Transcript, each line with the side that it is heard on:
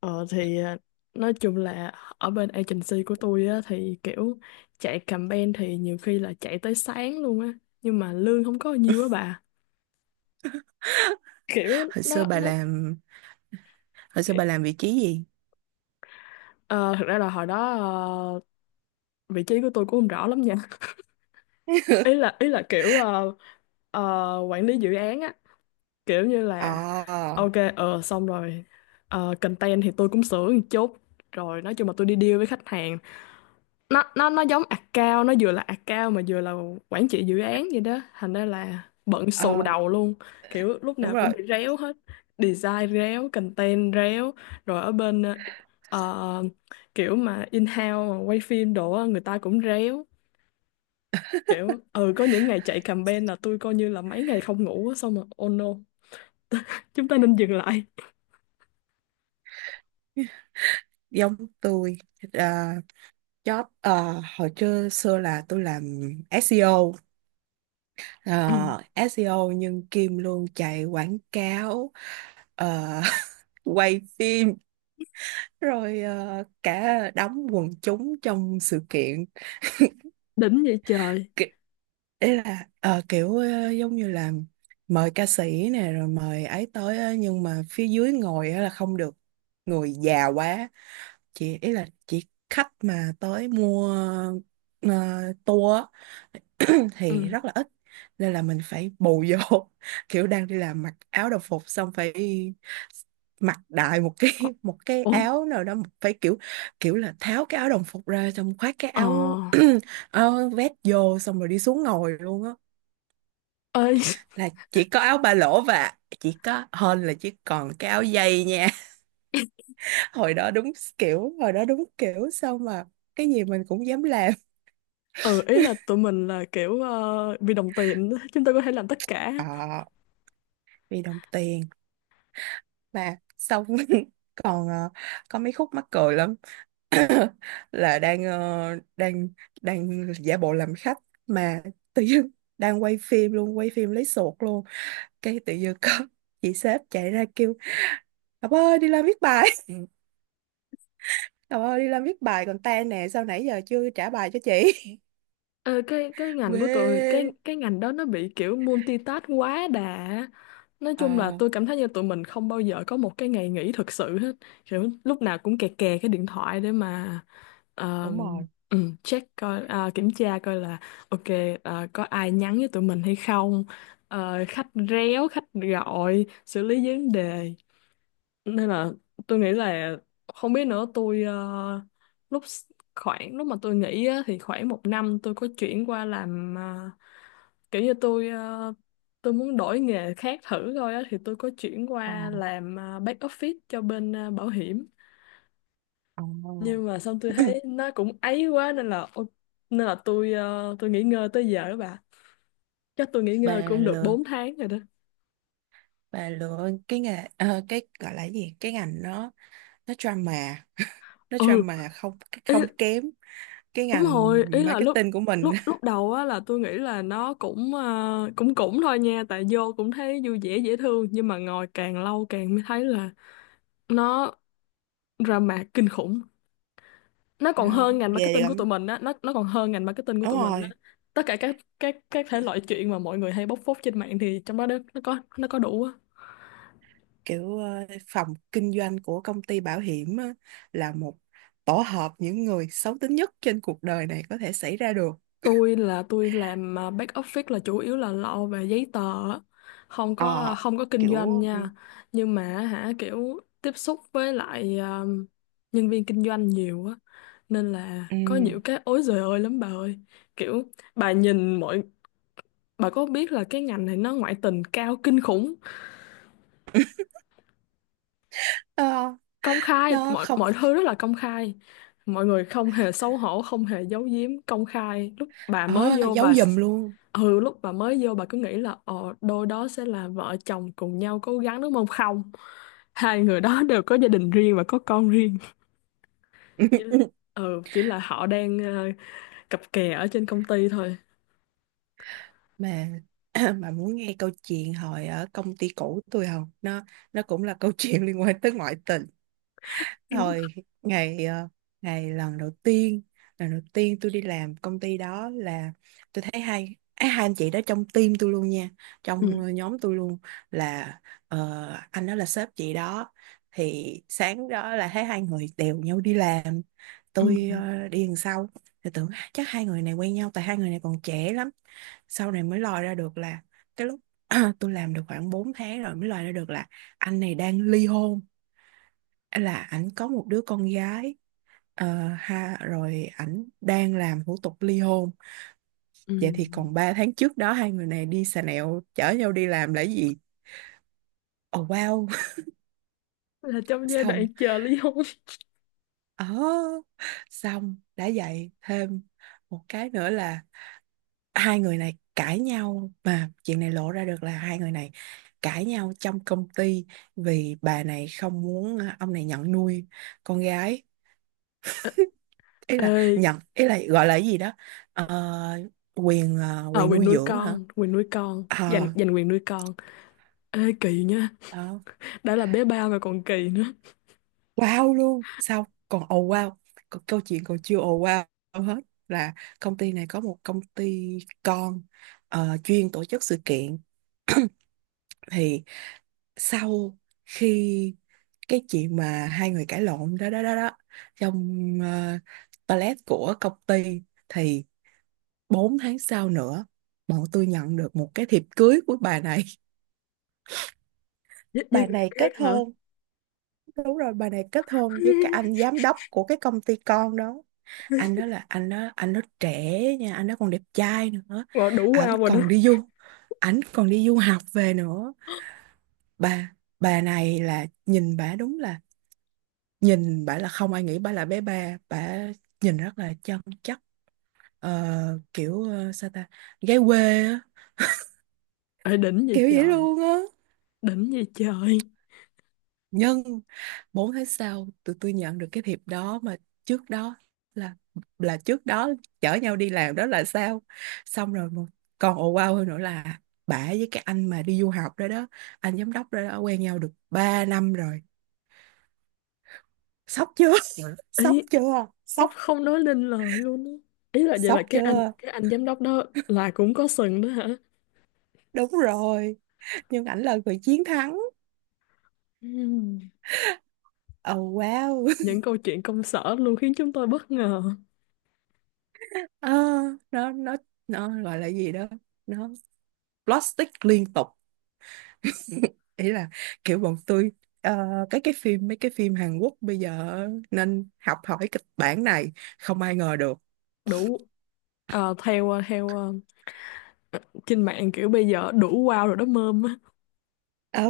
left: Ờ thì à, nói chung là ở bên agency của tôi á thì kiểu chạy campaign thì nhiều khi là chạy tới sáng luôn á, nhưng mà lương không có nhiều á bà, kiểu
right: Hồi xưa
left: nó
right: bà
left: nó
right: làm vị trí gì?
left: Ờ, Thực ra là hồi đó vị trí của tôi cũng không rõ lắm nha. ý là ý là kiểu quản lý dự án á, kiểu như là
right: ờ
left: ok, xong rồi. Content thì tôi cũng sửa một chút, rồi nói chung là tôi đi deal với khách hàng. Nó giống account, nó vừa là account mà vừa là quản trị dự án vậy đó, thành ra là bận
right: ờ,
left: xù đầu luôn. Kiểu lúc
right: đúng
left: nào cũng
right: rồi,
left: bị réo hết, design réo, content réo, rồi ở bên ờ, kiểu mà in-house mà quay phim đồ á, người ta cũng réo. Kiểu ừ, có những ngày chạy campaign là tôi coi như là mấy ngày không ngủ á, xong rồi oh no, chúng ta nên dừng lại.
right: giống tôi. à, Job hồi trưa xưa là tôi làm SEO,
left: Ừ,
right: à, SEO nhưng Kim luôn chạy quảng cáo, à, quay phim, rồi cả đóng quần chúng trong sự kiện.
left: đỉnh vậy trời.
right: Ki- Ý là giống như là mời ca sĩ nè, rồi mời ấy tới á, nhưng mà phía dưới ngồi á là không được, người già quá. Chị ý là chỉ khách mà tới mua uh, tour thì rất
left: Ừ.
right: là ít, nên là mình phải bù vô. Kiểu đang đi làm mặc áo đồng phục xong phải mặc đại một cái
left: Ồ.
right: một cái
left: Ồ,
right: áo nào đó, phải kiểu, kiểu là tháo cái áo đồng phục ra xong khoác cái
left: ờ.
right: áo áo vest vô, xong rồi đi xuống ngồi luôn á,
left: Ê,
right: là chỉ có áo ba lỗ và chỉ có hơn là chỉ còn cái áo dây nha. Hồi đó đúng, kiểu hồi đó đúng kiểu sao mà cái gì mình cũng dám làm.
left: ừ, ý là tụi mình là kiểu vì đồng tiền chúng ta có thể làm tất cả.
right: Ờ, vì đồng tiền, mà xong còn có mấy khúc mắc cười lắm. Là đang ờ, đang đang giả bộ làm khách mà tự dưng, đang quay phim luôn, quay phim lấy sột luôn, cái tự dưng có chị sếp chạy ra kêu: "Ngọc ơi, đi làm viết bài" "Ngọc ơi, đi làm viết bài còn tan nè, sao nãy giờ chưa trả bài cho chị?"
left: Ờ, cái ngành của tụi cái
right: Quê.
left: cái ngành đó nó bị kiểu multitask quá đà. Nói chung là
right: ờ
left: tôi cảm thấy như tụi mình không bao giờ có một cái ngày nghỉ thực sự hết, kiểu lúc nào cũng kè kè cái điện thoại để mà ờ,
right: Đúng rồi.
left: ừ, check coi à, kiểm tra coi là ok, có ai nhắn với tụi mình hay không, khách réo, khách gọi, xử lý vấn đề. Nên là tôi nghĩ là không biết nữa, tôi khoảng lúc mà tôi nghỉ á, thì khoảng một năm tôi có chuyển qua làm kiểu như tôi tôi muốn đổi nghề khác thử thôi á, thì tôi có chuyển
right: ờ
left: qua làm back office cho bên bảo hiểm.
right: ờ
left: Nhưng mà xong tôi thấy nó cũng ấy quá nên là nên là tôi tôi nghỉ ngơi tới giờ đó bà. Chắc tôi nghỉ ngơi
right: bà
left: cũng được
right: lừa,
left: 4 tháng rồi đó.
right: bà lừa cái nghề cái gọi là cái gì, cái ngành đó nó drama, nó
left: Ừ.
right: drama không, không kém cái
left: Đúng
right: ngành
left: rồi, ý là lúc
right: marketing của mình.
left: lúc lúc đầu á là tôi nghĩ là nó cũng cũng cũng thôi nha, tại vô cũng thấy vui vẻ dễ thương, nhưng mà ngồi càng lâu càng mới thấy là nó drama kinh khủng. Nó còn
right: Nó
left: hơn ngành
right: ghê
left: marketing của tụi
right: lắm,
left: mình á, nó còn hơn ngành marketing của
right: đúng
left: tụi mình á.
right: rồi.
left: Tất cả các thể loại chuyện mà mọi người hay bóc phốt trên mạng thì trong đó nó có có đủ á.
right: Kiểu phòng kinh doanh của công ty bảo hiểm á, là một tổ hợp những người xấu tính nhất trên cuộc đời này có thể xảy ra được.
left: Tôi là tôi làm à, back office là chủ yếu là lo về giấy tờ á. Không có à,
right: Ờ,
left: không có kinh doanh
right: kiểu,
left: nha. Nhưng mà hả, kiểu tiếp xúc với lại à, nhân viên kinh doanh nhiều á, nên là có
right: ừm,
left: nhiều cái ối giời ơi lắm bà ơi. Kiểu bà nhìn mọi, bà có biết là cái ngành này nó ngoại tình cao kinh khủng,
right: nó
left: công khai,
right: nó
left: mọi
right: không,
left: mọi thứ rất là công khai. Mọi người không hề xấu hổ, không hề giấu giếm, công khai. Lúc bà mới
right: ờ,
left: vô
right: giấu
left: bà
right: giùm luôn.
left: ừ, lúc bà mới vô bà cứ nghĩ là ờ đôi đó sẽ là vợ chồng cùng nhau cố gắng đúng không. Không, hai người đó đều có gia đình riêng và có con riêng. chỉ, ừ, chỉ là họ đang cặp kè ở trên công ty thôi.
right: Mà mà muốn nghe câu chuyện hồi ở công ty cũ tôi không, nó nó cũng là câu chuyện liên quan tới ngoại tình.
left: Ừ.
right: Rồi, ngày ngày lần đầu tiên, lần đầu tiên tôi đi làm công ty đó là tôi thấy hai á, hai anh chị đó trong team tôi luôn nha, trong nhóm tôi luôn, là ờ, anh đó là sếp chị đó. Thì sáng đó là thấy hai người đều nhau đi làm,
left: Ừ.
right: tôi đi đằng sau, thì tưởng chắc hai người này quen nhau tại hai người này còn trẻ lắm. Sau này mới lòi ra được là cái lúc tôi làm được khoảng 4 tháng rồi mới lòi ra được là anh này đang ly hôn, là ảnh có một đứa con gái, ờ, ha, rồi ảnh đang làm thủ tục ly hôn.
left: Ừ,
right: Vậy thì còn 3 tháng trước đó hai người này đi xà nẹo chở nhau đi làm là gì? Oh wow.
left: là trong giai
right: Xong,
left: đoạn chờ ly hôn.
right: ờ, xong đã vậy thêm một cái nữa là hai người này cãi nhau, mà chuyện này lộ ra được là hai người này cãi nhau trong công ty, vì bà này không muốn ông này nhận nuôi con gái. Ý là
left: Ê.
right: nhận, ý là gọi là cái gì đó. Ờ, quyền
left: Ờ,
right: quyền nuôi dưỡng hả.
left: quyền nuôi con,
right: Ờ,
left: giành giành quyền nuôi con. Ê kỳ nha,
right: ờ,
left: đã là bé ba mà còn kỳ nữa.
right: wow luôn, xong còn ồ wow, còn câu chuyện còn chưa ồ wow hết, là công ty này có một công ty con, chuyên tổ chức sự kiện. Thì sau khi cái chuyện mà hai người cãi lộn đó, đó đó đó trong toilet của công ty, thì 4 tháng sau nữa bọn tôi nhận được một cái thiệp cưới của bà này.
left: Với
right: Bà
left: người
right: này
left: khác
right: kết
left: hả?
right: hôn, đúng rồi, bà này kết hôn với cái anh giám đốc của cái công ty con đó. Anh đó, anh đó trẻ nha, anh đó còn đẹp trai nữa.
left: Rồi đủ
right: ảnh
left: wow rồi đó.
right: còn đi du Ảnh còn đi du học về nữa. Bà này là, nhìn bà đúng là, nhìn bà là không ai nghĩ bà là bé ba, bà nhìn rất là chân chất. Sao ta, gái quê á,
left: Ê đỉnh vậy
right: kiểu vậy
left: trời,
right: luôn á.
left: đỉnh vậy trời.
right: Nhân 4 tháng sau tụi tôi nhận được cái thiệp đó, mà trước đó là là trước đó chở nhau đi làm đó là sao? Xong rồi mà còn ồ wow hơn nữa là bả với cái anh mà đi du học đó đó, anh giám đốc đó, đó, quen nhau được 3 năm rồi. Sốc chưa? Ừ. Sốc
left: Ý
right: chưa?
left: sắp
right: Sốc,
left: không nói lên lời luôn á. Ý là vậy là
right: sốc chưa?
left: cái anh giám đốc đó là cũng có sừng đó hả?
right: Đúng rồi, nhưng ảnh là người chiến thắng.
left: Ừm.
right: Oh, wow.
left: Những câu chuyện công sở luôn khiến chúng tôi bất ngờ.
right: Ờ, nó nó gọi là gì đó, nó plastic liên tục. Ý là kiểu bọn tôi, ờ, cái phim mấy cái phim Hàn Quốc bây giờ nên học hỏi kịch bản này, không ai ngờ được.
left: Đủ theo trên mạng kiểu bây giờ đủ wow rồi đó mơm á.
right: Ừ,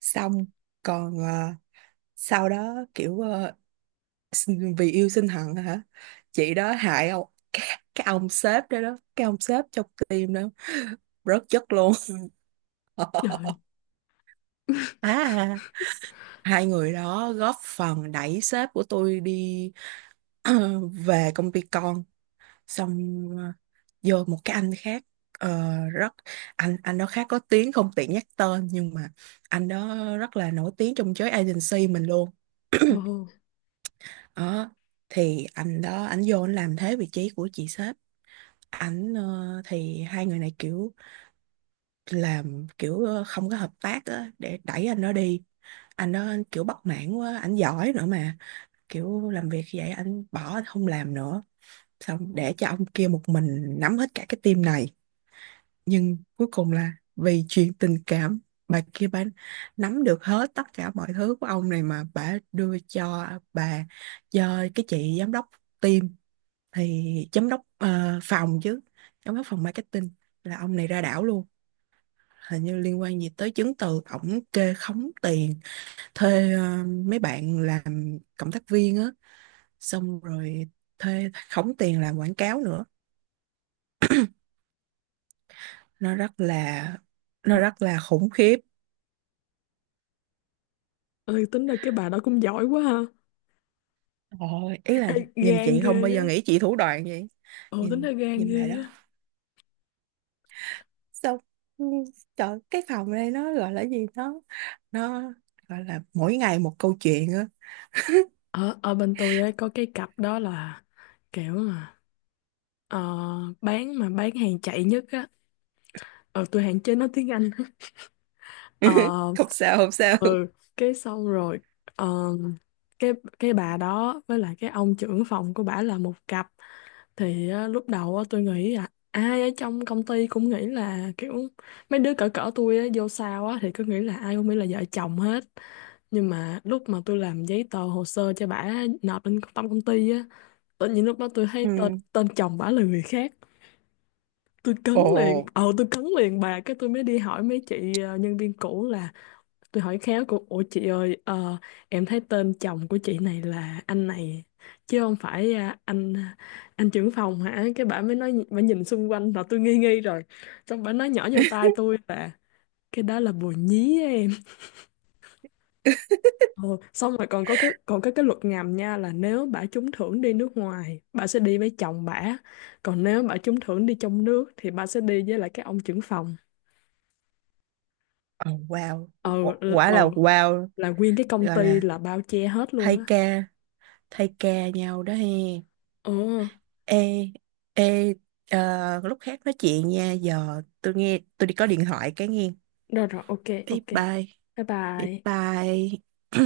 right: xong còn sau đó kiểu, vì yêu sinh hận hả, chị đó hại ông cái ông sếp đó, đó cái ông sếp trong team đó rớt chất luôn.
left: Trời.
right: À, hai người đó góp phần đẩy sếp của tôi đi về công ty con. Xong vô một cái anh khác, ờ, rất anh đó khá có tiếng, không tiện nhắc tên, nhưng mà anh đó rất là nổi tiếng trong giới agency mình luôn.
left: Ồ.
right: Đó, thì anh đó, anh vô anh làm thế vị trí của chị sếp. Thì hai người này kiểu làm kiểu không có hợp tác á, để đẩy anh đó đi. Anh đó anh kiểu bất mãn quá, anh giỏi nữa mà, kiểu làm việc vậy anh bỏ, anh không làm nữa, xong để cho ông kia một mình nắm hết cả cái team này. Nhưng cuối cùng là vì chuyện tình cảm, bà kia bà nắm được hết tất cả mọi thứ của ông này, mà bà đưa cho bà, cho cái chị giám đốc team. Thì giám đốc phòng chứ, giám đốc phòng marketing, là ông này ra đảo luôn. Hình như liên quan gì tới chứng từ, ổng kê khống tiền thuê mấy bạn làm cộng tác viên á, xong rồi thuê khống tiền làm quảng cáo nữa. Nó rất là, nó rất là khủng khiếp.
left: Ơi, tính ra cái bà đó cũng giỏi quá ha.
right: Ôi, ý là
left: Ê,
right: nhìn
left: gan
right: chị
left: ghê
right: không bao
left: á.
right: giờ nghĩ chị thủ đoạn vậy.
left: Ồ, tính
right: Nhìn
left: ra gan
right: Nhìn bà
left: ghê
right: đó.
left: á.
right: Xong, ừ, trời, cái phòng này nó gọi là gì, nó gọi là mỗi ngày một câu chuyện á.
left: Ở ở bên tôi ấy, có cái cặp đó là kiểu mà ờ, bán hàng chạy nhất á. Ờ, tôi hạn chế nói tiếng Anh. Ờ.
right: Không sao, không sao.
left: Ừ. Cái xong rồi ờ, cái cái bà đó với lại cái ông trưởng phòng của bà là một cặp. Thì á, lúc đầu á, tôi nghĩ là ai ở trong công ty cũng nghĩ là kiểu mấy đứa cỡ cỡ tôi á, vô sau á, thì cứ nghĩ là ai cũng nghĩ là vợ chồng hết. Nhưng mà lúc mà tôi làm giấy tờ hồ sơ cho bả nộp lên trong công ty á, tự nhiên lúc đó tôi thấy tên
right: Ừ.
left: tên chồng bả là người khác. Tôi cấn
right: Ồ.
left: liền, ờ tôi cấn liền bà, cái tôi mới đi hỏi mấy chị nhân viên cũ là. Tôi hỏi khéo của ủa chị ơi, em thấy tên chồng của chị này là anh này chứ không phải à, anh trưởng phòng hả, cái bà mới nói, bà nhìn xung quanh là tôi nghi nghi rồi, xong bà nói nhỏ vô tai tôi là cái đó là bồ nhí á em. Ồ, xong rồi còn có cái luật ngầm nha, là nếu bà trúng thưởng đi nước ngoài bà sẽ đi với chồng bà, còn nếu bà trúng thưởng đi trong nước thì bà sẽ đi với lại cái ông trưởng phòng.
right: Ồ, wow.
left: Ờ. Ừ,
right: Quả
left: ờ,
right: là wow.
left: là nguyên cái công
right: Gọi
left: ty
right: là
left: là bao che hết luôn
right: thay
left: á.
right: ca, thay ca nhau đó he.
left: Ờ.
right: Ê, ê, ờ, lúc khác nói chuyện nha. Giờ tôi nghe, tôi đi có điện thoại cái nghe.
left: Được rồi, ok,
right: Bye
left: ok.
right: bye.
left: Bye
right: Bye
left: bye.
right: bye.